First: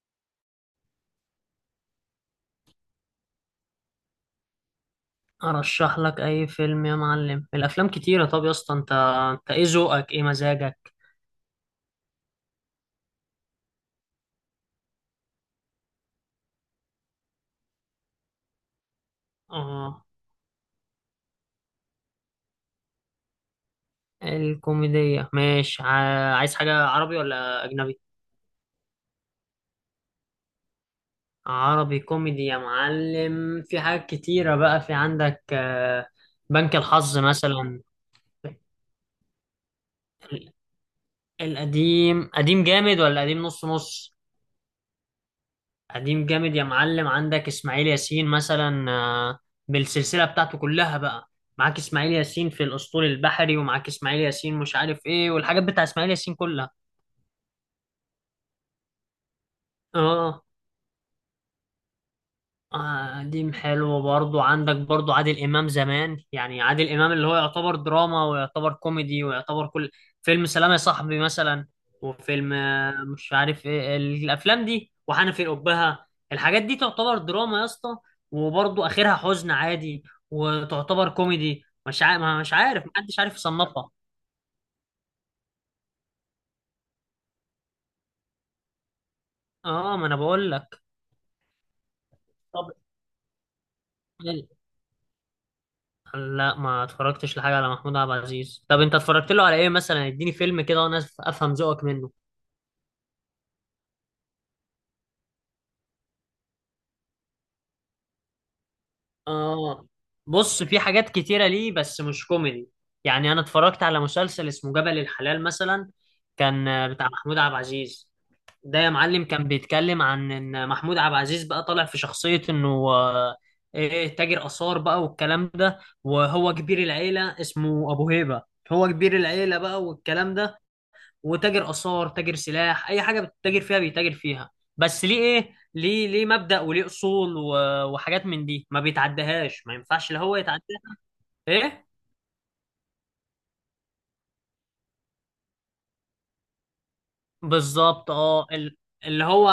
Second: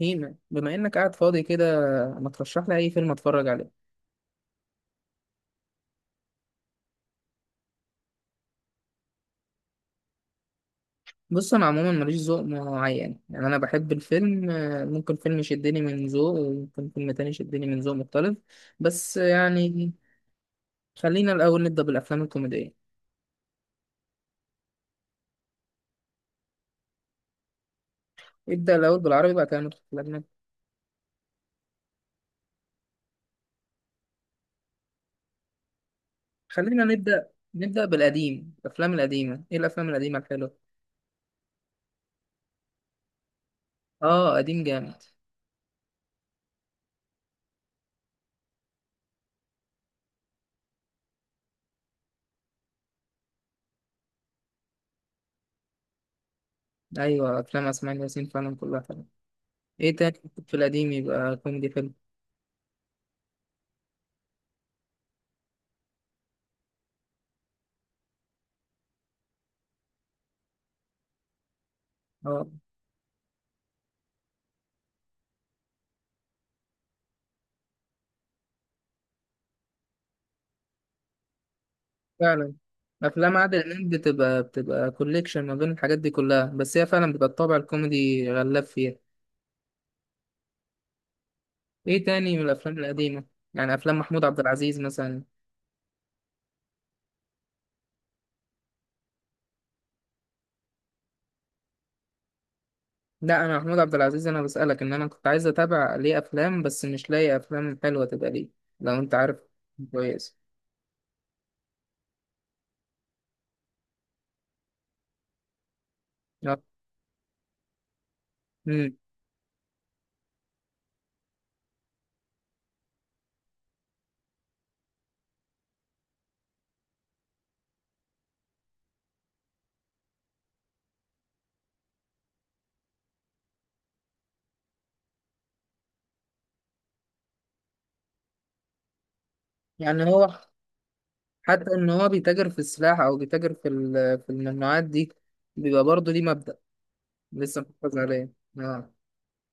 مين بما انك قاعد فاضي كده، ما ترشح لي اي فيلم اتفرج عليه. ارشح لك اي فيلم يا معلم. الافلام كتيره. طب يا اسطى، انت ايه ذوقك؟ ايه مزاجك؟ بص، انا عموما ماليش ذوق معين، يعني انا بحب الفيلم. ممكن فيلم يشدني من ذوق وممكن فيلم تاني يشدني من ذوق مختلف، بس يعني اه، خلينا الاول نبدا بالافلام الكوميديه. الكوميديه ماشي. عايز حاجه عربي ولا اجنبي؟ ابدا الاول بالعربي بعد كده ندخل في الاجنبي. عربي كوميدي يا معلم، في حاجات كتيره بقى في عندك. بنك خلينا الحظ نبدا مثلا. نبدا بالقديم. الافلام القديمه، ايه الافلام القديمه الحلوه؟ ال- القديم قديم جامد ولا قديم نص نص؟ اه، قديم جامد. قديم جامد يا معلم، عندك اسماعيل ياسين مثلا، بالسلسله بتاعته كلها بقى. معاك اسماعيل ياسين في الاسطول البحري، ومعاك اسماعيل ياسين مش عارف ايه، والحاجات بتاع اسماعيل ياسين كلها. ايوه، افلام اسماعيل ياسين فعلا كلها حلوه. ايه اه. تاني؟ آه. في القديم يبقى كوميدي حلو. قديم حلو برضو، عندك برضو عادل إمام زمان. يعني عادل إمام اللي هو يعتبر دراما ويعتبر كوميدي ويعتبر كل فيلم. سلام يا صاحبي مثلا، اه وفيلم مش عارف إيه الأفلام دي، وحنفي الأبهة. الحاجات دي تعتبر دراما يا اسطى، وبرضو آخرها حزن عادي، وتعتبر كوميدي. مش عارف، مش فعلا، عارف، محدش عارف افلام عادل امام يصنفها. بتبقى كوليكشن ما بين الحاجات دي كلها، بس هي فعلا بتبقى الطابع الكوميدي غلاب فيها. اه، ما انا بقول لك. ايه تاني من طب الافلام القديمه؟ يعني افلام محمود عبد العزيز مثلا. لا، ما اتفرجتش لحاجة على محمود عبد العزيز. طب انت اتفرجت له على ايه مثلا؟ اديني فيلم كده وانا افهم ذوقك منه. لا، انا محمود عبد العزيز انا بسالك ان انا كنت عايز اتابع ليه افلام بس مش لاقي افلام حلوه تبقى ليه، لو انت عارف. اه، كويس. بص، في حاجات كتيرة ليه بس مش كوميدي. يعني انا اتفرجت على مسلسل اسمه جبل الحلال مثلا، آه. كان بتاع محمود عبد العزيز. ده يا مم. معلم كان بيتكلم عن ان محمود عبد العزيز بقى طالع في شخصية انه آه، ايه، تاجر آثار بقى والكلام ده. وهو كبير العيلة اسمه ابو هيبة. هو كبير العيلة بقى والكلام ده. وتاجر آثار، تاجر سلاح، أي حاجة بتتاجر فيها بيتاجر فيها. بس ليه إيه، ليه، ليه مبدأ وليه أصول وحاجات من دي ما بيتعدهاش، ما يعني ينفعش لا هو هو، يتعداها. حتى إيه ان هو بيتاجر في السلاح او بيتاجر في في الممنوعات دي، بيبقى برضه ليه مبدأ لسه محافظ بالظبط. عليه. اه اه. اللي هو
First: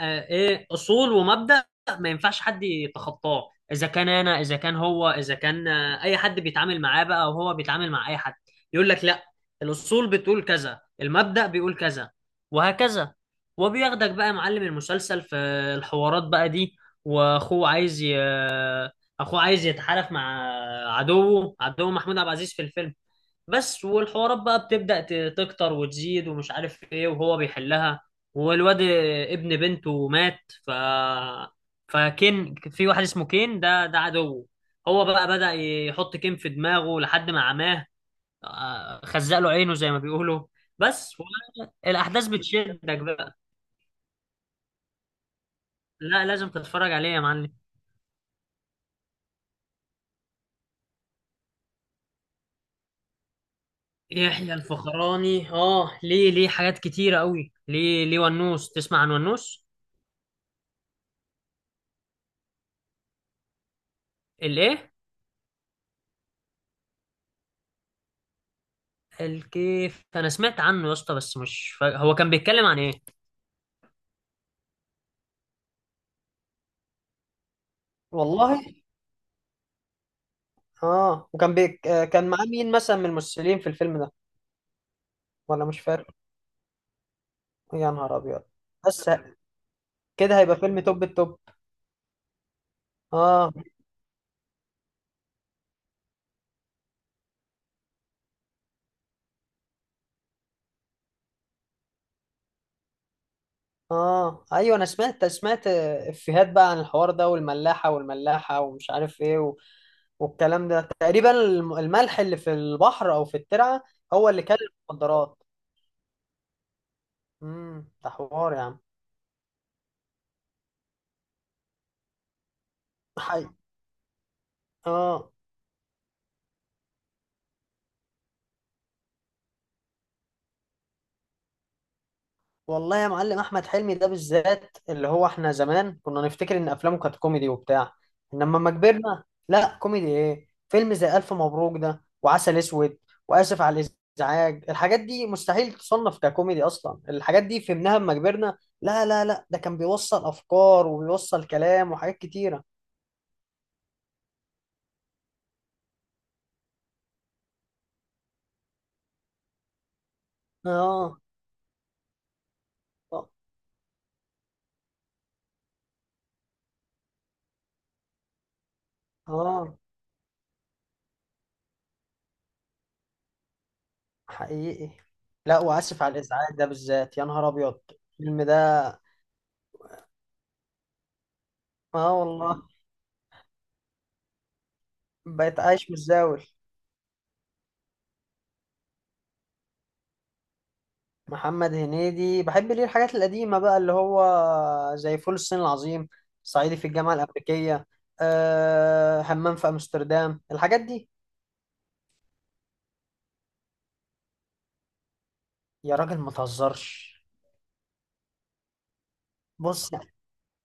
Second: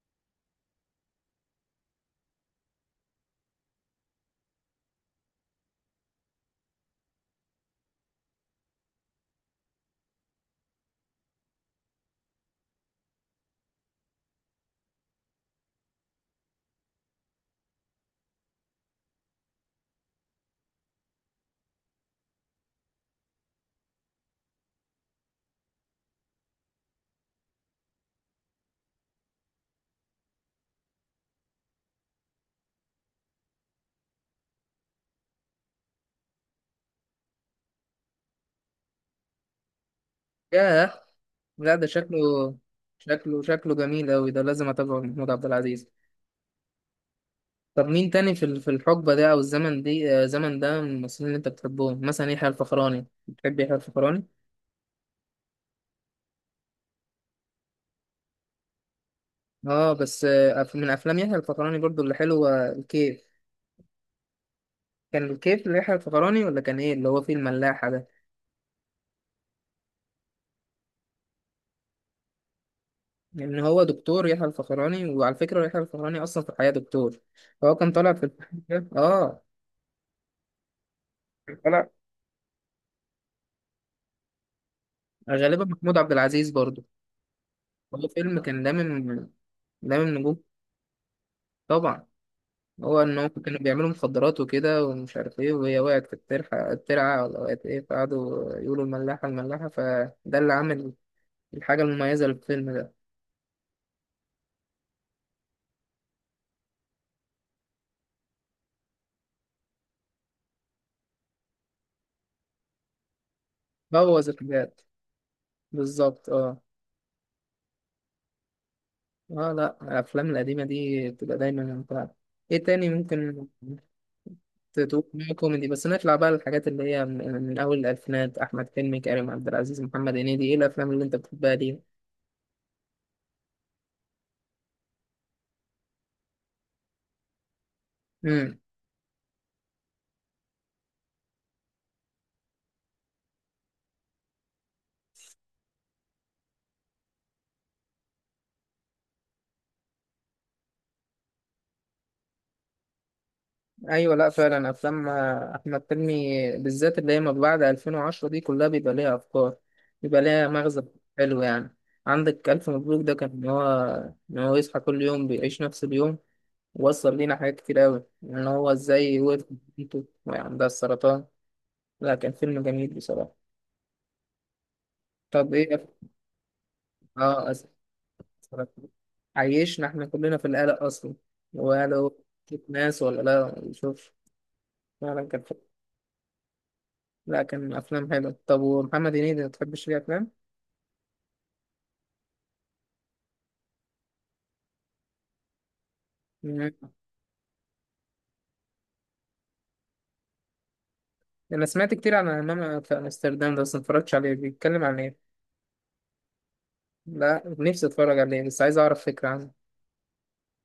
ايه، اصول ومبدأ. ما ينفعش حد يتخطاه، اذا كان انا، اذا كان هو، اذا كان اي حد بيتعامل معاه بقى، او هو بيتعامل مع اي حد، يقول لك لا، الاصول بتقول كذا، المبدأ بيقول كذا، وهكذا. وبياخدك بقى يا معلم المسلسل في الحوارات بقى دي. واخوه عايز اخوه عايز يتحالف مع عدوه، عدو محمود عبد العزيز في الفيلم. بس والحوارات بقى بتبدأ تكتر وتزيد ومش عارف ايه وهو بيحلها. والواد ابن بنته مات. ف فكين في واحد اسمه كين، ده عدو. هو بقى بدأ يحط كين في دماغه لحد ما عماه. خزق له عينه زي ما بيقولوا. ياه. بس لا، ده شكله، الأحداث بتشدك بقى. شكله جميل أوي، ده لازم أتابعه محمود عبد العزيز. لا لازم تتفرج عليه يا معلم. طب، مين تاني في في الحقبة ده أو الزمن دي، الزمن ده من الممثلين اللي أنت بتحبهم، مثلا يحيى الفخراني، بتحب يحيى الفخراني؟ يحيى الفخراني اه ليه ليه حاجات كتيرة قوي. ليه ليه ونوس. تسمع عن ونوس؟ أه بس، من أفلام يحيى الفخراني برضو اللي حلوة الكيف. الايه؟ كان الكيف ليحيى الفخراني ولا كان إيه اللي هو فيه الملاحة ده؟ الكيف انا سمعت عنه يا اسطى بس مش فا... هو كان بيتكلم عن ايه؟ لأن هو دكتور، يحيى الفخراني وعلى فكرة يحيى الفخراني أصلا في الحياة دكتور، فهو كان طالع في والله. الفيلم ده أه. اه وكان كان بيك طالع كان معاه مين مثلا من الممثلين في الفيلم ده؟ غالبا ولا مش محمود فارق. عبد العزيز برضو. يا هو نهار فيلم ابيض. كان بس لامم ه- لامم كده نجوم. هيبقى فيلم توب التوب. طبعا. هو ان هم اه. كانوا بيعملوا مخدرات وكده ومش عارف ايه، وهي وقعت في الترعه، الترعه ولا وقعت ايه، فقعدوا يقولوا الملاحه الملاحه، فده اللي عامل الحاجه المميزه للفيلم ده. اه ايوه، انا سمعت سمعت افيهات بقى عن الحوار ده، والملاحه والملاحه ومش عارف ايه والكلام ده تقريبا. الملح اللي في البحر او في الترعه بوظ هو اللي كان. الحاجات. المخدرات. بالظبط، اه. امم، ده حوار يا عم. اه لا، الافلام القديمه دي بتبقى دايما ممتعه. ايه تاني حي. ممكن تتوقع؟ اه كوميدي، بس نطلع بقى للحاجات اللي هي من اول الالفينات، احمد حلمي، كريم عبد العزيز، محمد هنيدي، ايه الافلام اللي انت بتحبها؟ والله يا معلم، احمد حلمي ده بالذات اللي هو احنا زمان كنا نفتكر ان افلامه كانت كوميدي وبتاع. دي. انما لما كبرنا، لا كوميدي ايه. فيلم زي الف مبروك ده، وعسل اسود، واسف على الازعاج، الحاجات دي مستحيل تصنف ككوميدي اصلا. الحاجات دي فهمناها لما كبرنا. لا لا لا، ده كان بيوصل افكار وبيوصل كلام وحاجات كتيرة. ايوه، لا فعلا، افلام احمد حلمي بالذات اللي هي ما بعد 2010 دي كلها بيبقى ليها افكار، بيبقى ليها مغزى، اه. حلو يعني. عندك الف مبروك، ده كان ان هو يصحى كل يوم بيعيش نفس اليوم، وصل لينا حاجات كتير قوي ان هو ازاي وقف مع اه بنته وهي عندها السرطان. لا، كان فيلم جميل بصراحه. حقيقي. طب لا ايه واسف على الازعاج ده بالذات، يا نهار اه، أسف. ابيض. الفيلم ده. السرطان عيشنا احنا كلنا في القلق اصلا، وقالوا اه والله. ناس ولا لا ما يشوفش، فعلا كان. بقيت عايش متزاول. لا، كان افلام حلوه. طب، ومحمد هنيدي ما تحبش ليه افلام؟ محمد هنيدي بحب ليه الحاجات القديمة بقى، اللي هو زي فول الصين العظيم، مم. صعيدي في الجامعة الأمريكية، أه همام في أمستردام، الحاجات دي. انا سمعت كتير عن امام في امستردام ده بس ما اتفرجتش عليه، بيتكلم عن ايه؟ يا راجل ما تهزرش. لا، نفسي اتفرج عليه بس عايز اعرف فكره عنه. بص،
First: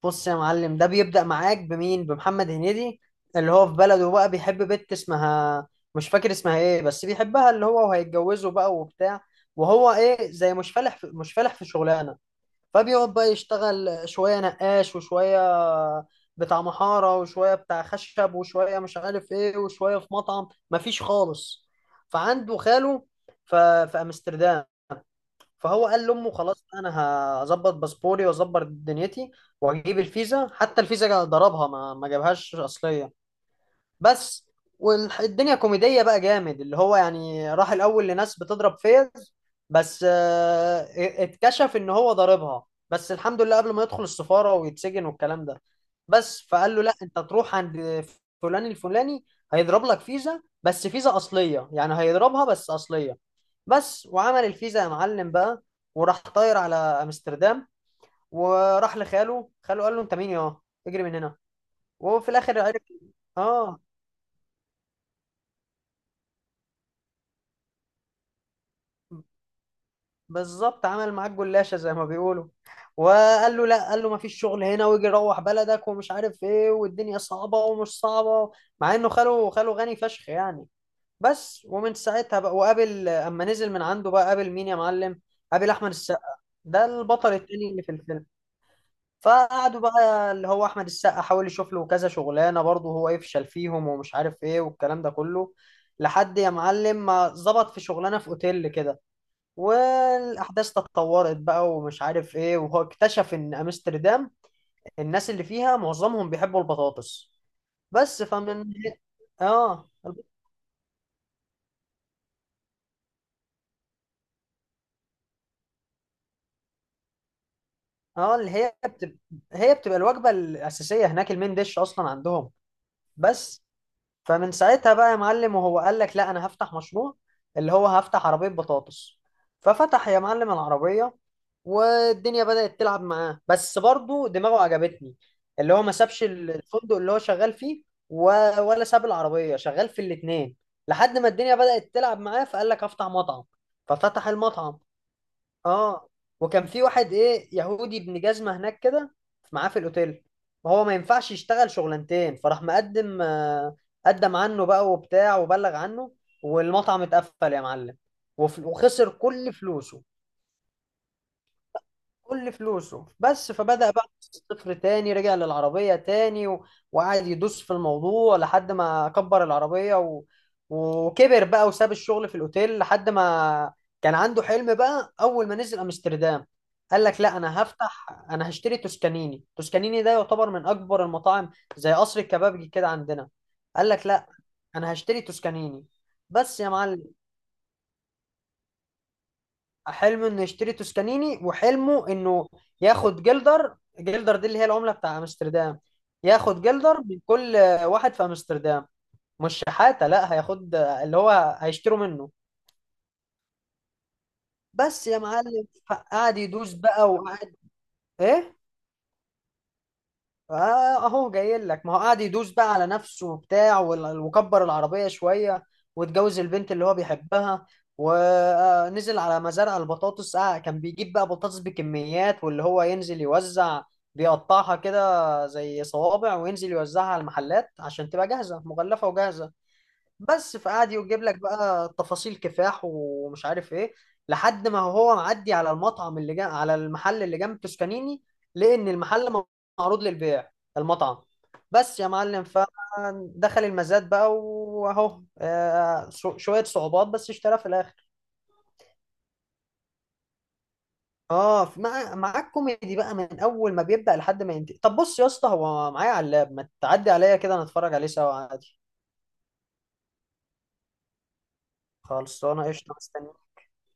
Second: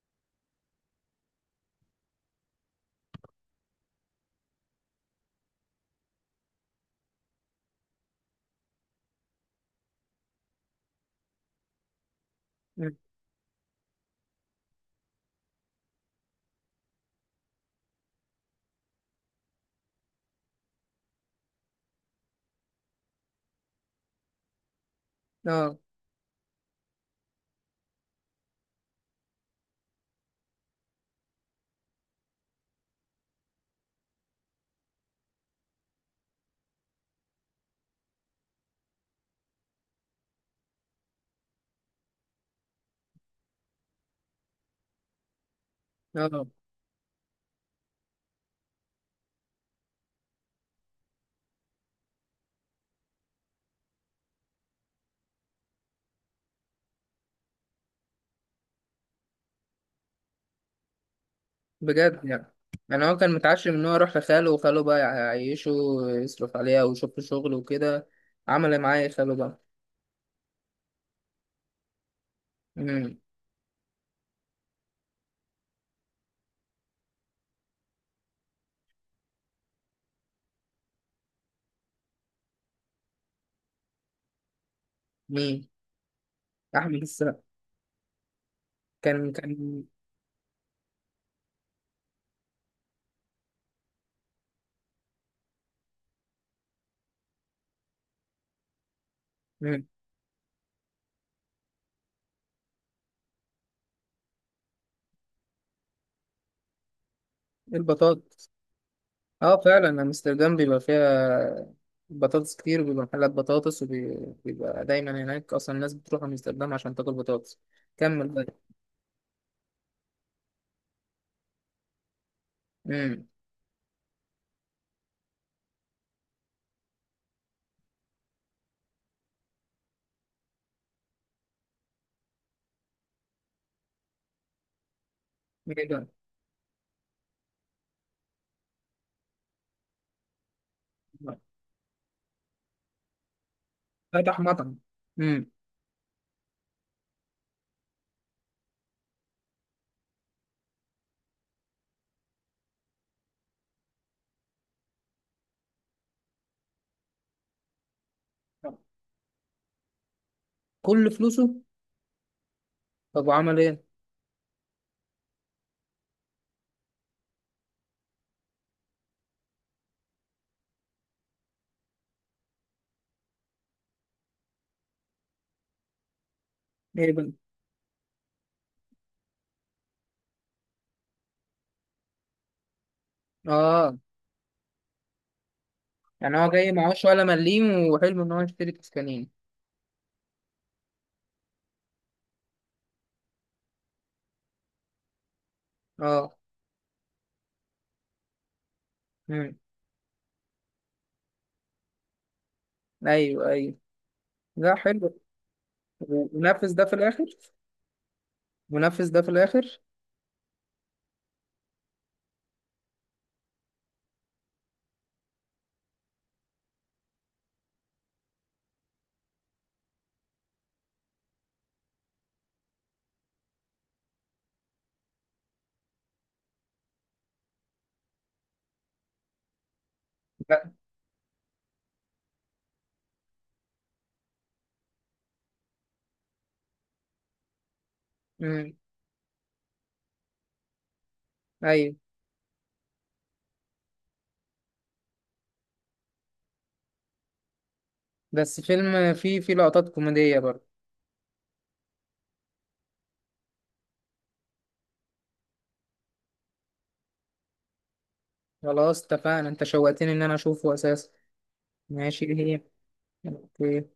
بص يا معلم، ده بيبدأ معاك بمين؟ بمحمد هنيدي اللي هو في بلده بقى بيحب بنت اسمها، مش فاكر اسمها ايه، بس بيحبها اللي هو وهيتجوزه بقى وبتاع. وهو ايه زي مش فالح في شغلانة. مم. فبيقعد بقى يشتغل شوية نقاش، وشوية بتاع محارة، وشوية بتاع خشب، وشوية مش عارف ايه، وشوية في مطعم، مفيش خالص. فعنده خاله في أمستردام. اه. فهو قال لأمه خلاص، أنا هظبط باسبوري وأظبط دنيتي وأجيب الفيزا. حتى الفيزا ضربها، ما ما جابهاش أصلية. بس والدنيا كوميدية بقى جامد، اللي هو يعني راح الأول لناس بتضرب فيز. بس اتكشف إن هو ضاربها، بس الحمد لله قبل ما يدخل السفارة ويتسجن والكلام ده. بس اه. فقال له لا أنت تروح عند فلان الفلاني، هيضرب لك فيزا بس فيزا أصلية، يعني هيضربها بس أصلية. بس وعمل الفيزا يا معلم بقى، وراح طاير على أمستردام. وراح لخاله، خاله قال له أنت مين يا، اجري من هنا. بجد؟ وفي يعني الآخر عرف. يعني هو كان متعشم اه ان هو يروح لخاله وخاله بقى يعيشه ويصرف عليها ويشوف له شغل وكده. عمل إيه معاه خاله بقى؟ بالظبط، عمل معاك جلاشة زي ما بيقولوا. مم. وقال له لا، قال له ما فيش شغل هنا، ويجي روح بلدك، ومش عارف ايه، والدنيا صعبة ومش صعبة. مع انه خاله، خاله غني فشخ يعني. بس ومن ساعتها بقى، وقابل اما نزل من عنده بقى، قابل مين يا معلم؟ مين؟ قابل احمد السقا، ده احمد البطل السقا. التاني اللي في الفيلم. كان فقعدوا كان بقى، اللي هو احمد السقا حاول يشوف له كذا شغلانة، برضه هو يفشل فيهم ومش عارف ايه والكلام ده كله، لحد يا معلم ما ظبط في شغلانة في اوتيل كده. مم. والاحداث تطورت بقى ومش عارف ايه، وهو اكتشف ان امستردام الناس اللي فيها معظمهم بيحبوا البطاطس. البطاطا. بس فمن. اه اه. فعلا، امستردام بيبقى فيها بطاطس كتير، وبيبقى محلات بطاطس، وبيبقى دايما هناك، اصلا الناس بتروح امستردام عشان تاكل بطاطس. كمل اه بقى. اللي هي بتبقى، هي بتبقى الوجبه الاساسيه هناك، المين ديش اصلا عندهم. امم. بس فمن ساعتها بقى يا معلم، وهو قال لك لا انا هفتح مشروع، اللي هو هفتح عربية بطاطس. ففتح يا معلم العربية، والدنيا بدأت تلعب معاه. بس برضه دماغه عجبتني، اللي هو ايه ما ده؟ سابش الفندق اللي هو شغال فيه، و... ولا ساب العربية، شغال في الاتنين. لحد ما الدنيا بدأت تلعب معاه، فقال لك افتح مطعم. ففتح فتح مطعم. المطعم. امم. اه. وكان في واحد ايه يهودي ابن جزمة هناك كده، معاه في الاوتيل. وهو ما ينفعش يشتغل شغلانتين، فراح مقدم قدم عنه بقى وبتاع وبلغ عنه. والمطعم اتقفل يا معلم. وخسر كل فلوسه. كل فلوسه. كل فلوسه. طب بس وعمل ايه؟ فبدأ بقى من الصفر تاني، رجع للعربية تاني وقعد يدوس في الموضوع لحد ما كبر العربية وكبر بقى وساب الشغل في الأوتيل. لحد ما كان عنده حلم بقى، أول ما نزل أمستردام، قال ايه لك بقى؟ لا أنا هفتح، أنا هشتري توسكانيني. توسكانيني ده يعتبر من أكبر المطاعم، زي قصر الكبابجي كده عندنا. قال اه. لك لا، أنا هشتري توسكانيني. يعني هو بس يا جاي معلم، معهوش ولا مليم، وحلم ان هو يشتري تسكانين. حلمه انه يشتري توسكانيني، وحلمه انه ياخد جلدر. جلدر دي اللي هي العملة بتاع امستردام. اه. ياخد جلدر من كل واحد في امستردام. امم. مش شحاتة، لا هياخد اللي هو هيشتروا منه. ايوه، ايوه. لا، بس يا حلو. معلم، قعد يدوس ونفذ ده في بقى الاخر؟ وقعد. ايه. ونفذ ده في الاخر اهو جاي لك، ما هو قاعد يدوس بقى على نفسه وبتاع وكبر العربية شوية، واتجوز البنت اللي هو بيحبها. ونزل على مزارع البطاطس. آه كان بيجيب بقى بطاطس بكميات، واللي هو ينزل يوزع، بيقطعها كده زي صوابع، وينزل يوزعها على المحلات عشان تبقى جاهزة مغلفة وجاهزة. بس لا. فقعد يجيب لك بقى تفاصيل كفاح ومش عارف ايه، لحد ما هو معدي على المطعم اللي جنب، على المحل اللي جنب توسكانيني، امم. لقى ان المحل معروض للبيع، المطعم. ايوه. بس يا معلم، فدخل المزاد بقى واهو شوية صعوبات، بس اشترى في الاخر. بس فيلم فيه لقطات كوميدية برضه. اه مع معاك كوميدي بقى من اول ما بيبدأ لحد ما ينتهي. طب بص يا اسطى، هو معايا على اللاب، ما تعدي عليا كده نتفرج عليه سوا عادي. خلاص اتفقنا، انت شوقتني ان انا اشوفه اساسا. ماشي، ايه هي؟ خلصانه قشطه، مستني. اوكي.